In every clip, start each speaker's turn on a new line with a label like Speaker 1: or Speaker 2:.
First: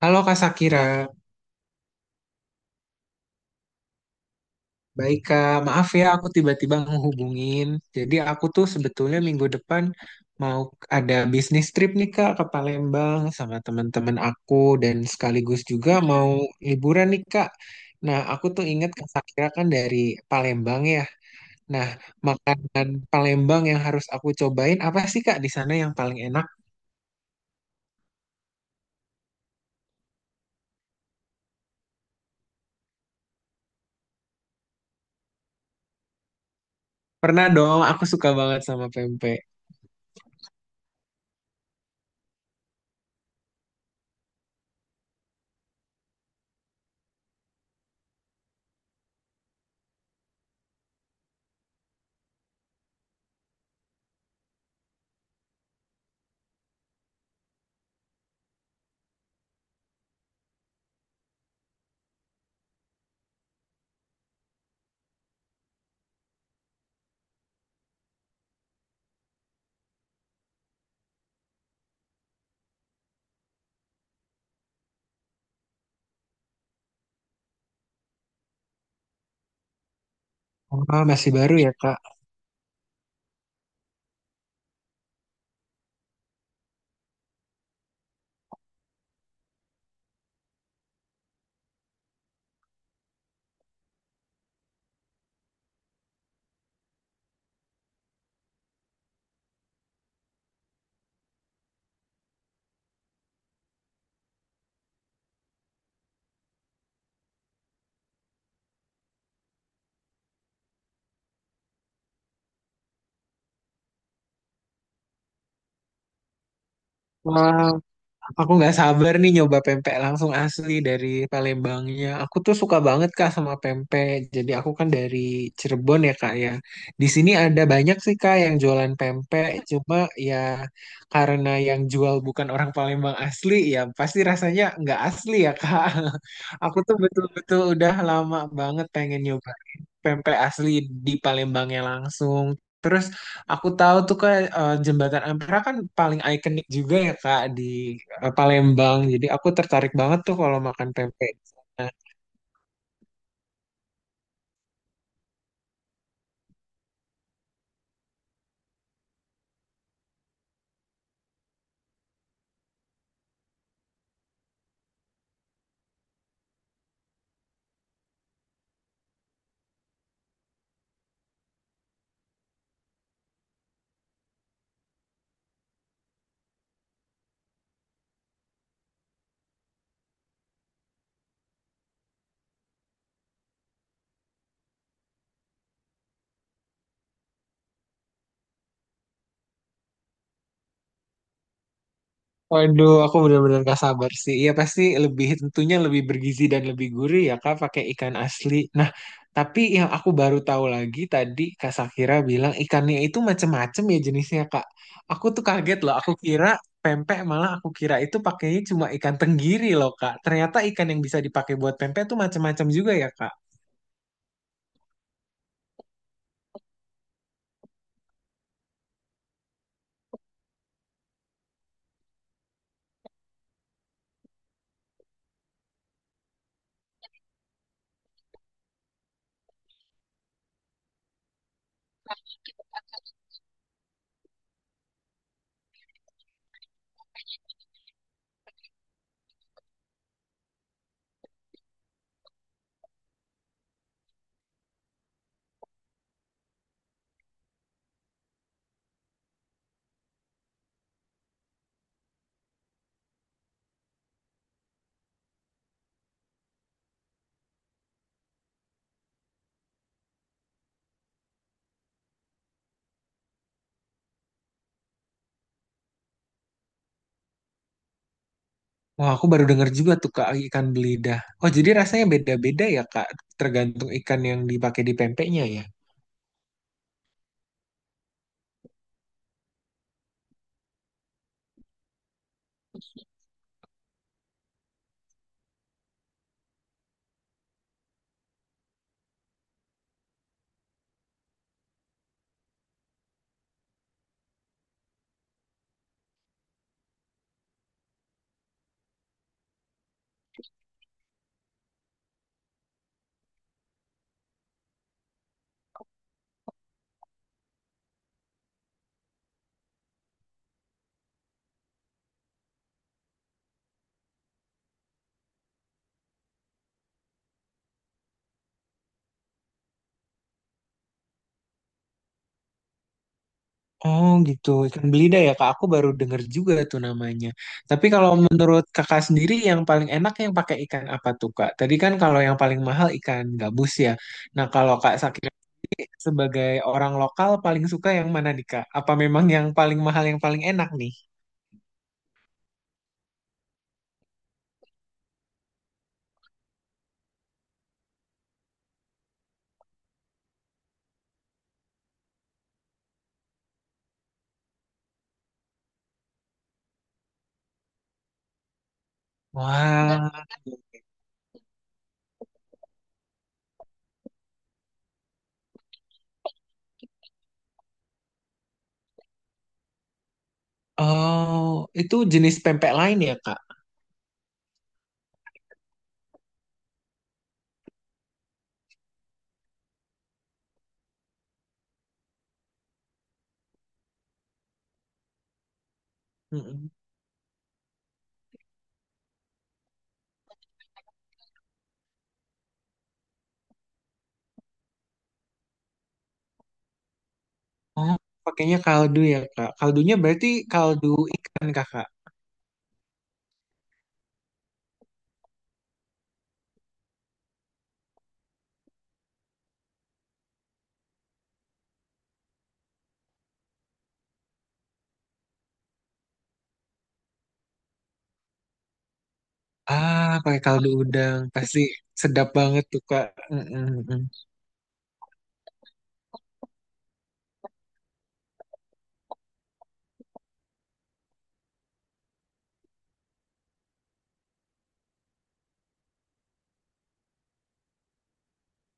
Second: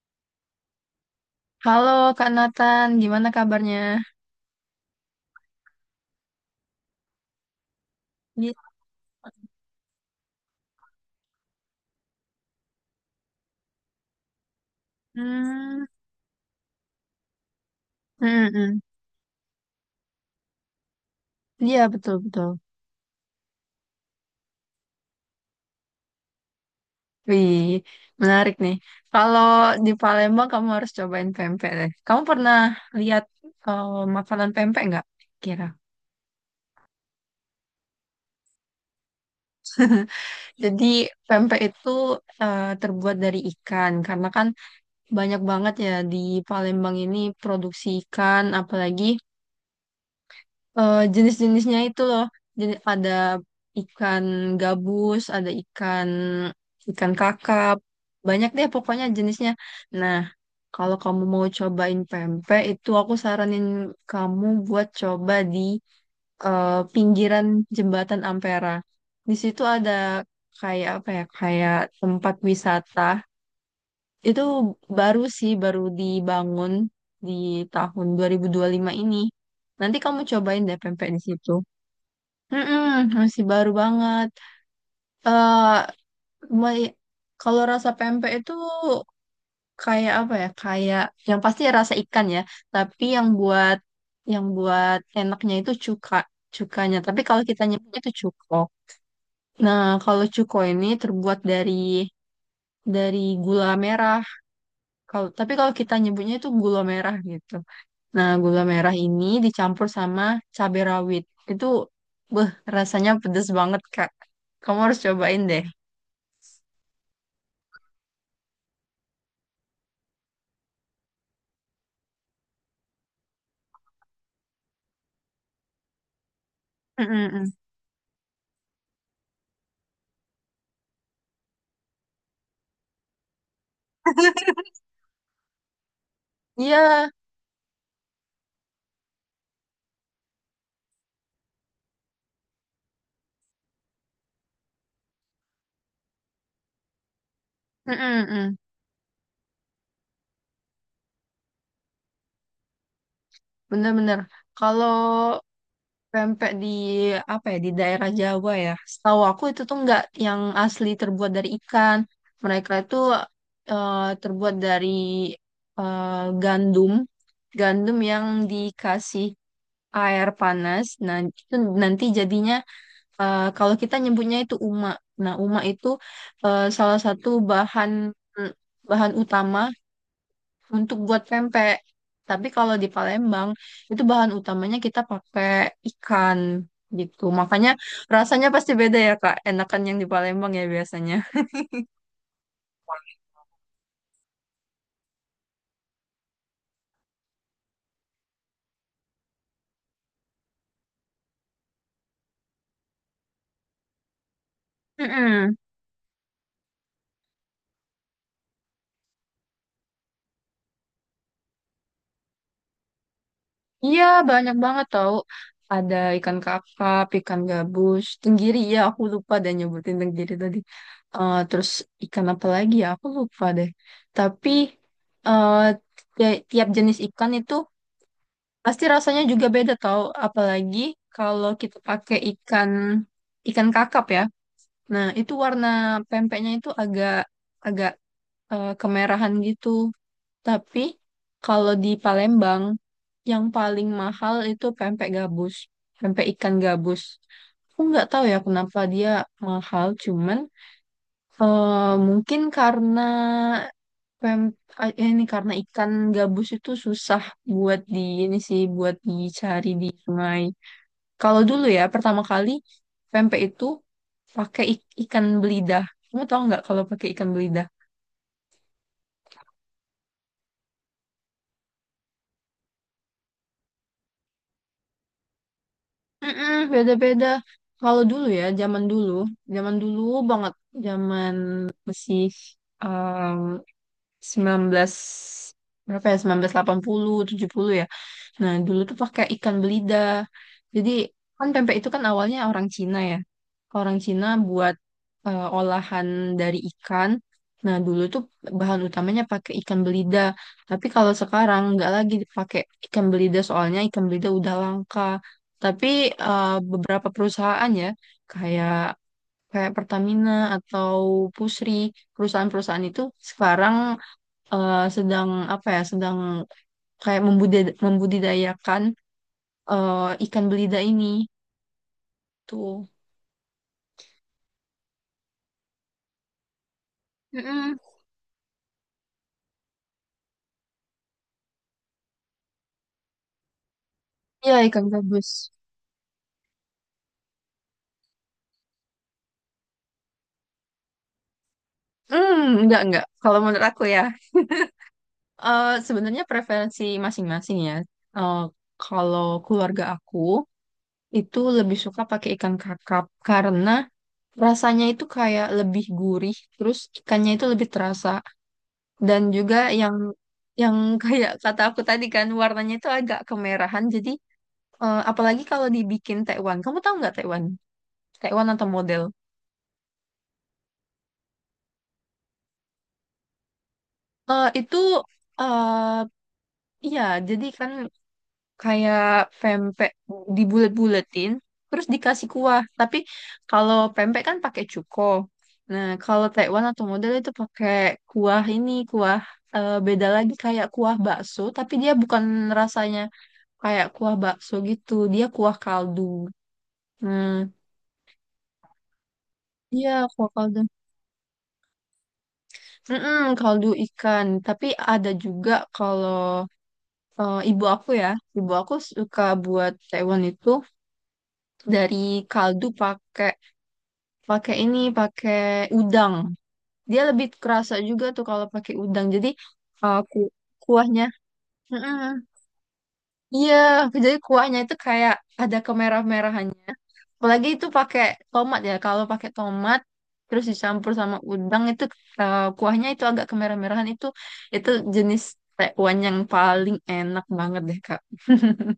Speaker 1: Halo Kak Sakira,
Speaker 2: Halo Kak Nathan, gimana kabarnya?
Speaker 1: baik Kak. Maaf ya aku tiba-tiba menghubungin. Jadi aku
Speaker 2: Iya.
Speaker 1: tuh sebetulnya minggu depan mau ada bisnis trip nih Kak ke Palembang sama teman-teman aku dan sekaligus
Speaker 2: Hmm,
Speaker 1: juga mau liburan nih Kak. Nah,
Speaker 2: hmm,
Speaker 1: aku tuh
Speaker 2: hmm.
Speaker 1: ingat Kak Sakira kan dari Palembang ya.
Speaker 2: Iya
Speaker 1: Nah,
Speaker 2: betul-betul.
Speaker 1: makanan Palembang yang harus aku cobain apa sih Kak di sana yang paling enak?
Speaker 2: Wih, menarik nih. Kalau di Palembang kamu harus cobain pempek deh. Kamu pernah lihat eh, makanan pempek nggak? Kira.
Speaker 1: Pernah dong, aku suka banget sama pempek.
Speaker 2: Jadi pempek itu terbuat dari ikan karena kan banyak banget ya di Palembang ini produksi ikan, apalagi jenis-jenisnya itu loh. Jadi ada ikan gabus, ada ikan ikan kakap, banyak deh pokoknya jenisnya. Nah, kalau kamu mau cobain pempek itu aku saranin kamu buat coba di eh, pinggiran jembatan Ampera. Di situ ada kayak apa ya, kayak tempat wisata. Itu baru sih, baru dibangun di tahun dua dua ribu dua puluh lima ini. Nanti kamu cobain deh
Speaker 1: Wah,
Speaker 2: pempek di
Speaker 1: masih
Speaker 2: situ.
Speaker 1: baru ya Kak.
Speaker 2: Mm-mm, masih baru banget. eh me- Kalau rasa pempek itu kayak apa ya? Kayak yang pasti rasa ikan ya. Tapi yang buat enaknya itu cukanya. Tapi kalau kita nyebutnya itu cuko. Nah, kalau cuko ini terbuat dari gula merah. Tapi kalau kita nyebutnya itu gula merah gitu. Nah, gula merah ini dicampur sama cabai rawit. Itu, beh, rasanya pedes banget, Kak. Kamu harus cobain deh.
Speaker 1: Wah, Aku nggak sabar nih nyoba pempek langsung asli dari Palembangnya. Aku tuh suka banget Kak sama pempek. Jadi aku kan dari Cirebon ya Kak ya. Di
Speaker 2: Mm-mm,
Speaker 1: sini
Speaker 2: mm.
Speaker 1: ada banyak sih Kak yang jualan pempek. Cuma ya karena yang jual bukan orang Palembang asli ya pasti rasanya nggak asli ya Kak. Aku tuh
Speaker 2: Iya,
Speaker 1: betul-betul udah lama banget pengen nyoba pempek asli di Palembangnya langsung. Terus aku tahu tuh kak Jembatan Ampera kan paling ikonik juga ya Kak di
Speaker 2: mm-mm, mm.
Speaker 1: Palembang. Jadi aku tertarik banget tuh kalau makan pempek di sana.
Speaker 2: Bener-bener. Kalau pempek di apa ya di daerah Jawa ya, setahu aku itu tuh nggak yang asli terbuat dari ikan. Mereka itu eh, terbuat dari eh, gandum, gandum yang dikasih air panas. Nah itu nanti jadinya kalau kita nyebutnya itu uma. Nah uma itu salah satu bahan bahan utama untuk buat pempek. Tapi kalau di Palembang itu bahan utamanya kita pakai ikan gitu. Makanya rasanya pasti beda ya Kak. Enakan yang di Palembang ya biasanya.
Speaker 1: Waduh, aku benar-benar gak sabar sih. Iya pasti lebih tentunya lebih bergizi dan lebih gurih ya Kak pakai ikan asli. Nah, tapi yang aku baru tahu lagi tadi Kak Sakira bilang ikannya itu macem-macem ya jenisnya Kak. Aku tuh
Speaker 2: Mm-mm.
Speaker 1: kaget loh. Aku kira pempek malah aku kira itu pakainya cuma ikan tenggiri loh Kak. Ternyata ikan yang bisa dipakai buat pempek tuh macem-macem juga ya Kak.
Speaker 2: Iya banyak banget tau. Ada ikan kakap, ikan gabus, tenggiri ya aku lupa dan nyebutin tenggiri tadi. Terus ikan apa lagi ya aku lupa deh. Tapi eh, tiap jenis ikan itu pasti rasanya juga beda tau, apalagi kalau kita pakai ikan ikan kakap ya. Nah, itu warna pempeknya itu agak agak kemerahan gitu. Tapi kalau di Palembang yang paling mahal itu pempek gabus, pempek ikan gabus. Aku nggak tahu ya kenapa dia mahal, cuman mungkin karena Pem ini karena ikan gabus itu susah buat di ini sih buat dicari di sungai. Kalau dulu ya pertama kali pempek itu pakai ikan belidah. Kamu tahu nggak kalau pakai ikan belidah?
Speaker 1: Wah, aku baru denger juga tuh Kak ikan belida. Oh, jadi rasanya beda-beda ya Kak, tergantung ikan yang dipakai di pempeknya ya.
Speaker 2: Mm-mm, beda-beda. Kalau dulu ya zaman dulu banget, zaman masih um, 19 berapa ya sembilan belas delapan puluh tujuh puluh ya. Nah, dulu tuh pakai ikan belida. Jadi kan pempek itu kan awalnya orang Cina ya. Orang Cina buat olahan dari ikan. Nah, dulu tuh bahan utamanya pakai ikan belida. Tapi kalau sekarang nggak lagi dipakai ikan belida soalnya ikan belida udah langka. Tapi beberapa perusahaan ya kayak kayak Pertamina atau Pusri, perusahaan-perusahaan itu sekarang sedang apa ya, sedang kayak membudidayakan eh, ikan belida ini tuh.
Speaker 1: Oh gitu, ikan belida ya kak. Aku baru denger juga tuh namanya.
Speaker 2: Mm-mm.
Speaker 1: Tapi kalau menurut kakak sendiri yang paling enak yang pakai ikan apa tuh kak? Tadi kan kalau yang paling mahal ikan gabus ya. Nah
Speaker 2: Iya,
Speaker 1: kalau
Speaker 2: ikan
Speaker 1: kak
Speaker 2: gabus.
Speaker 1: Sakira sebagai orang lokal paling suka yang mana nih kak? Apa memang yang paling mahal yang paling enak nih?
Speaker 2: Hmm, enggak, enggak. Kalau menurut aku ya, sebenarnya preferensi masing-masing ya. Eh, Kalau keluarga aku itu lebih suka pakai ikan kakap karena rasanya itu kayak lebih gurih, terus ikannya itu lebih terasa. Dan juga yang
Speaker 1: Wah,
Speaker 2: yang kayak kata aku tadi kan warnanya itu agak kemerahan. Jadi apalagi kalau dibikin tekwan. Kamu tahu nggak tekwan? Tekwan atau model?
Speaker 1: oh itu jenis pempek lain ya kak?
Speaker 2: Itu eh iya, jadi kan kayak pempek dibulet-buletin terus dikasih kuah. Tapi kalau pempek kan pakai cuko. Nah, kalau Taiwan
Speaker 1: Mm-mm.
Speaker 2: atau model itu pakai kuah ini kuah beda lagi kayak kuah bakso. Tapi dia bukan rasanya kayak kuah bakso gitu, dia kuah kaldu. hmm
Speaker 1: Ah, pakainya kaldu ya, Kak.
Speaker 2: iya,
Speaker 1: Kaldunya berarti
Speaker 2: kuah kaldu.
Speaker 1: kaldu ikan, Kakak.
Speaker 2: Mm-mm, kaldu ikan tapi ada juga kalau eh, ibu aku ya, ibu aku suka buat taiwan itu dari kaldu pakai pakai ini, pakai udang. Dia lebih kerasa juga tuh kalau pakai udang. Jadi eh,
Speaker 1: Ah,
Speaker 2: ku-
Speaker 1: pakai kaldu
Speaker 2: kuahnya,
Speaker 1: udang. Pasti
Speaker 2: Mm-mm.
Speaker 1: sedap banget tuh, Kak.
Speaker 2: Iya,
Speaker 1: Mm-mm, mm.
Speaker 2: jadi kuahnya itu kayak ada kemerah-merahannya. Apalagi itu pakai tomat ya. Kalau pakai tomat terus dicampur sama udang itu kuahnya itu agak kemerah-merahan itu jenis Taiwan yang paling enak banget deh Kak.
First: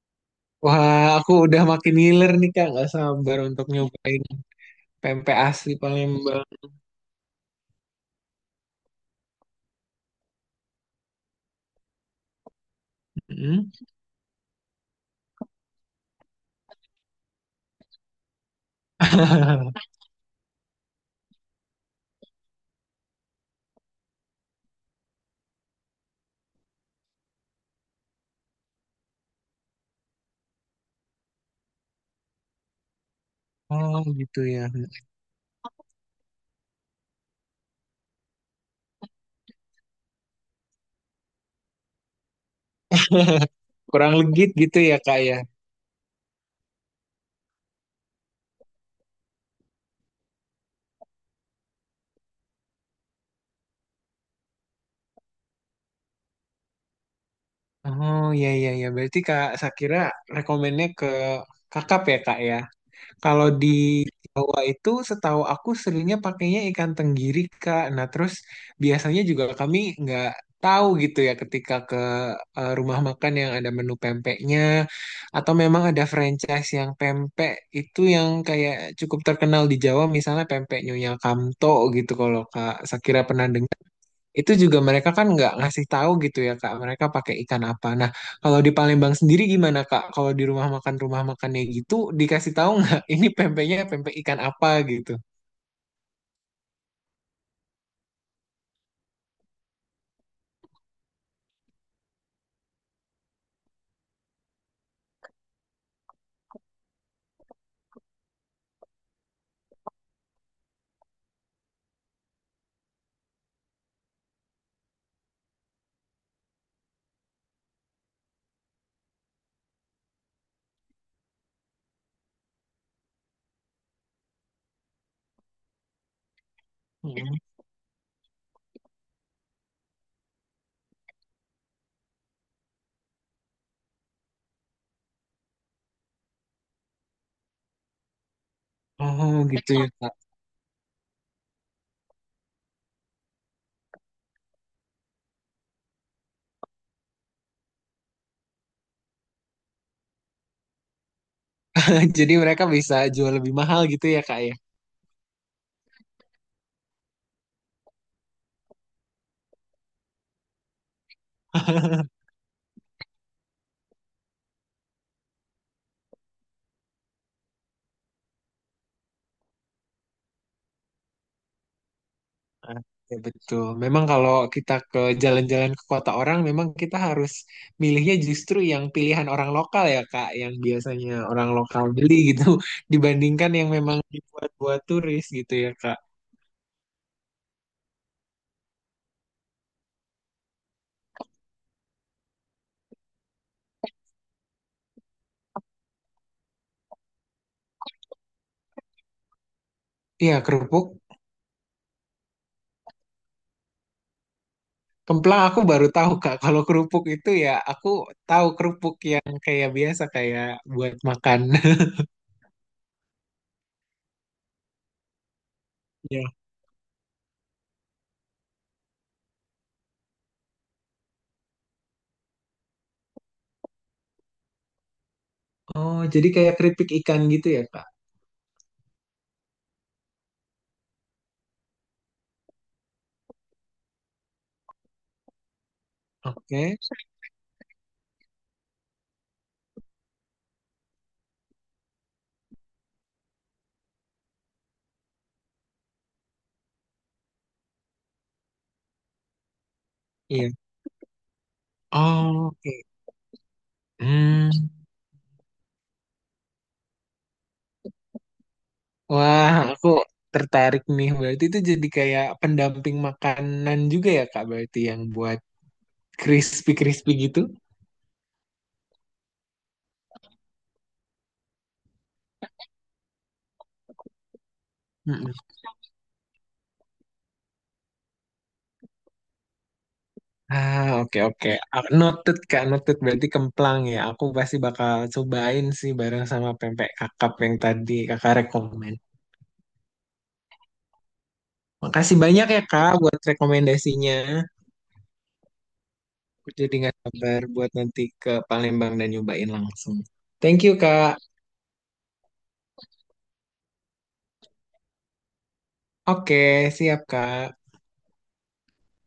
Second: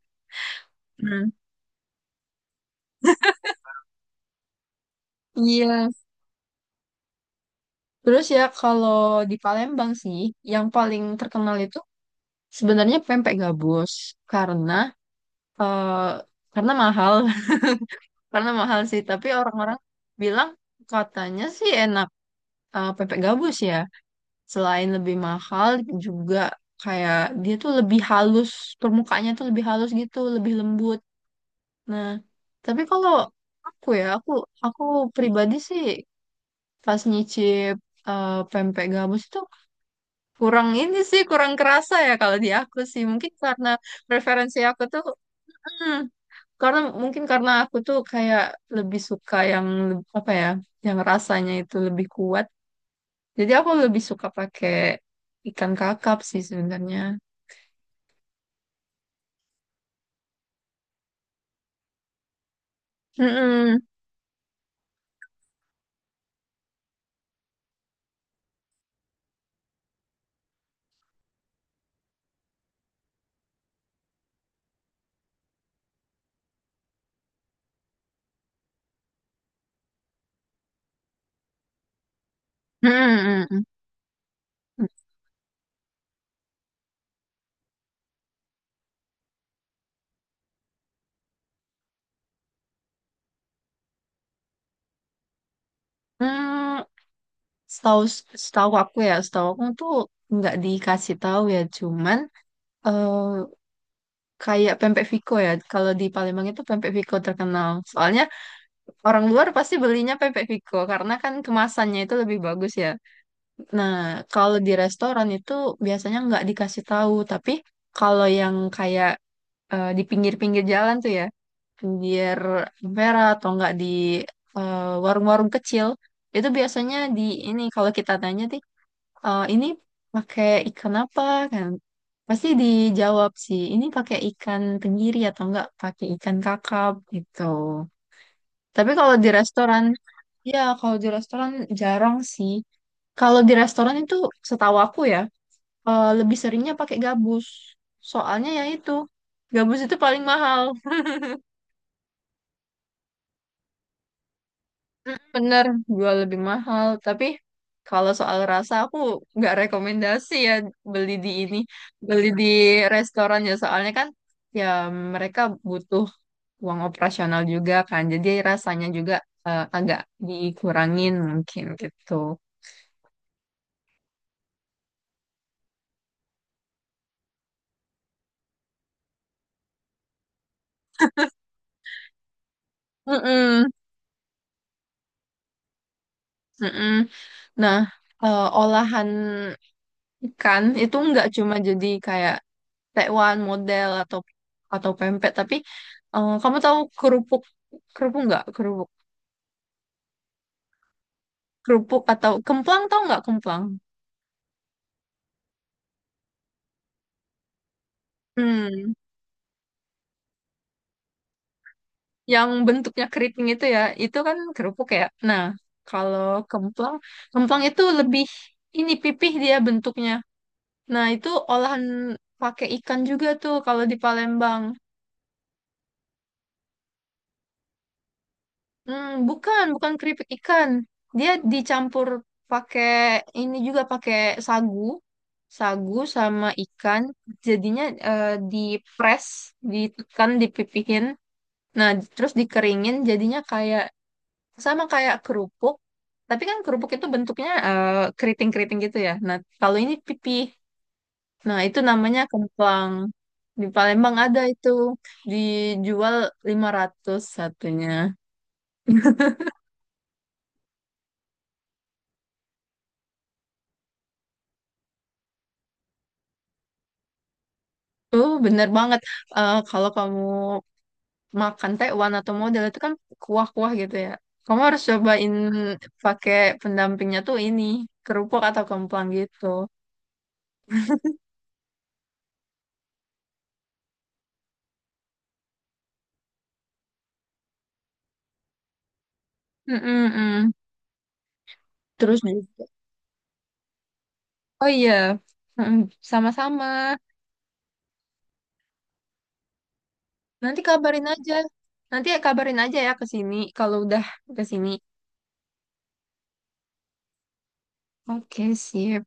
Speaker 1: Wah,
Speaker 2: Hmm.
Speaker 1: aku udah makin ngiler nih, Kak. Nggak sabar untuk nyobain pempek asli
Speaker 2: Iya.
Speaker 1: Palembang.
Speaker 2: Terus ya kalau di Palembang sih, yang paling terkenal itu sebenarnya pempek
Speaker 1: Mm.
Speaker 2: gabus karena eh, karena mahal, karena mahal sih. Tapi orang-orang bilang katanya sih enak pempek gabus ya. Selain lebih mahal juga kayak dia tuh lebih halus, permukaannya tuh lebih halus gitu, lebih lembut. Nah, tapi kalau aku
Speaker 1: Oh,
Speaker 2: ya, aku
Speaker 1: gitu ya.
Speaker 2: aku pribadi sih pas nyicip pempek gabus itu kurang ini sih, kurang kerasa ya kalau di aku sih. Mungkin karena
Speaker 1: Kurang legit
Speaker 2: preferensi
Speaker 1: gitu
Speaker 2: aku
Speaker 1: ya,
Speaker 2: tuh,
Speaker 1: Kak, ya.
Speaker 2: hmm, karena mungkin karena aku tuh kayak lebih suka yang apa ya, yang rasanya itu lebih kuat. Jadi aku lebih suka pakai ikan kakap sih sebenarnya.
Speaker 1: Oh, iya, iya, iya. Berarti Kak Sakira rekomennya ke Kakak ya, Kak, ya? Kalau di
Speaker 2: Mm-mm.
Speaker 1: Jawa itu setahu aku seringnya pakainya ikan tenggiri, Kak. Nah, terus biasanya juga kami nggak tahu gitu ya ketika ke rumah makan yang ada menu pempeknya atau memang ada franchise yang pempek itu yang kayak cukup terkenal di Jawa misalnya pempek Nyonya Kamto gitu kalau Kak Sakira pernah
Speaker 2: Mm-mm.
Speaker 1: itu juga mereka kan nggak ngasih tahu gitu ya Kak, mereka pakai ikan apa. Nah, kalau di Palembang sendiri gimana Kak? Kalau di rumah makan rumah makannya gitu dikasih tahu nggak ini pempeknya pempek ikan apa gitu?
Speaker 2: Hmm, setahu setahu aku ya, setahu aku tuh nggak dikasih tahu ya, cuman eh kayak pempek Viko ya. Kalau di Palembang itu pempek Viko terkenal. Soalnya orang luar pasti belinya pempek Vico karena kan kemasannya itu lebih bagus ya. Nah, kalau di restoran itu biasanya nggak dikasih tahu, tapi kalau yang kayak di pinggir-pinggir jalan tuh ya, pinggir Ampera atau nggak di eh, warung-warung kecil, itu biasanya di
Speaker 1: Mm.
Speaker 2: ini kalau kita tanya sih, "Eh, ini pakai ikan apa kan?" Pasti dijawab sih, ini pakai ikan tenggiri atau enggak pakai ikan kakap gitu. Tapi kalau di
Speaker 1: Oh gitu
Speaker 2: restoran
Speaker 1: ya Kak.
Speaker 2: Ya, kalau di restoran jarang sih. Kalau di restoran itu setahu aku ya, lebih seringnya pakai gabus. Soalnya ya itu, gabus itu paling mahal.
Speaker 1: Jadi mereka bisa jual lebih mahal gitu ya Kak ya?
Speaker 2: Bener, jual lebih mahal. Tapi kalau soal rasa aku nggak rekomendasi ya beli di ini, beli di restoran ya. Soalnya kan ya mereka butuh uang operasional juga kan. Jadi rasanya juga agak dikurangin mungkin gitu.
Speaker 1: Ah, Ya betul. Memang kalau kita ke jalan-jalan ke kota orang, memang kita harus milihnya justru yang pilihan orang lokal ya Kak, yang biasanya orang lokal beli gitu, dibandingkan
Speaker 2: Mm-mm.
Speaker 1: yang memang dibuat-buat turis gitu ya Kak.
Speaker 2: Mm-mm. Nah, olahan ikan itu nggak cuma jadi kayak tekwan model atau pempek, tapi kamu tahu kerupuk kerupuk nggak kerupuk
Speaker 1: Iya, kerupuk.
Speaker 2: kerupuk atau kemplang tahu nggak kemplang?
Speaker 1: Kemplang aku baru tahu, Kak. Kalau kerupuk itu ya, aku tahu
Speaker 2: Hmm,
Speaker 1: kerupuk yang kayak biasa, kayak buat makan.
Speaker 2: yang bentuknya keriting itu ya, itu kan kerupuk ya. Nah, kalau
Speaker 1: Ya.
Speaker 2: kemplang, kemplang itu lebih ini pipih dia bentuknya. Nah, itu olahan pakai ikan juga tuh kalau di Palembang.
Speaker 1: Oh, jadi kayak keripik ikan gitu ya, Kak?
Speaker 2: Hmm, bukan, bukan keripik ikan. Dia dicampur pakai ini juga pakai sagu, sagu sama
Speaker 1: Oke.
Speaker 2: ikan. Jadinya eh, dipres, ditekan, dipipihin. Nah, terus dikeringin. Jadinya kayak sama kayak kerupuk. Tapi kan kerupuk itu bentuknya keriting-keriting gitu ya. Nah, kalau ini pipih.
Speaker 1: Iya.
Speaker 2: Nah, itu namanya
Speaker 1: Oh, oke.
Speaker 2: kemplang. Di Palembang ada
Speaker 1: Hmm.
Speaker 2: itu. Dijual 500 satunya.
Speaker 1: Wah, aku tertarik nih. Berarti itu jadi kayak pendamping makanan juga ya, Kak? Berarti yang buat crispy-crispy gitu?
Speaker 2: Oh, bener banget. Kalau kamu makan Taiwan atau model itu kan kuah-kuah gitu ya. Kamu harus cobain pakai pendampingnya tuh ini, kerupuk atau kemplang gitu.
Speaker 1: Ah, oke oke. Ah, Noted Kak, noted berarti kemplang ya. Aku pasti bakal cobain sih bareng sama pempek kakap yang tadi Kakak rekomen.
Speaker 2: Mm-mm-mm.
Speaker 1: Makasih
Speaker 2: Terus
Speaker 1: banyak ya
Speaker 2: juga.
Speaker 1: Kak buat rekomendasinya.
Speaker 2: Oh iya, Mm-mm.
Speaker 1: Aku
Speaker 2: Sama-sama.
Speaker 1: jadi nggak sabar buat nanti ke Palembang dan nyobain langsung.
Speaker 2: Nanti
Speaker 1: Thank you
Speaker 2: kabarin
Speaker 1: Kak.
Speaker 2: aja. Nanti ya kabarin aja ya ke sini kalau udah ke sini.
Speaker 1: Oke, siap Kak.
Speaker 2: Oke, sip.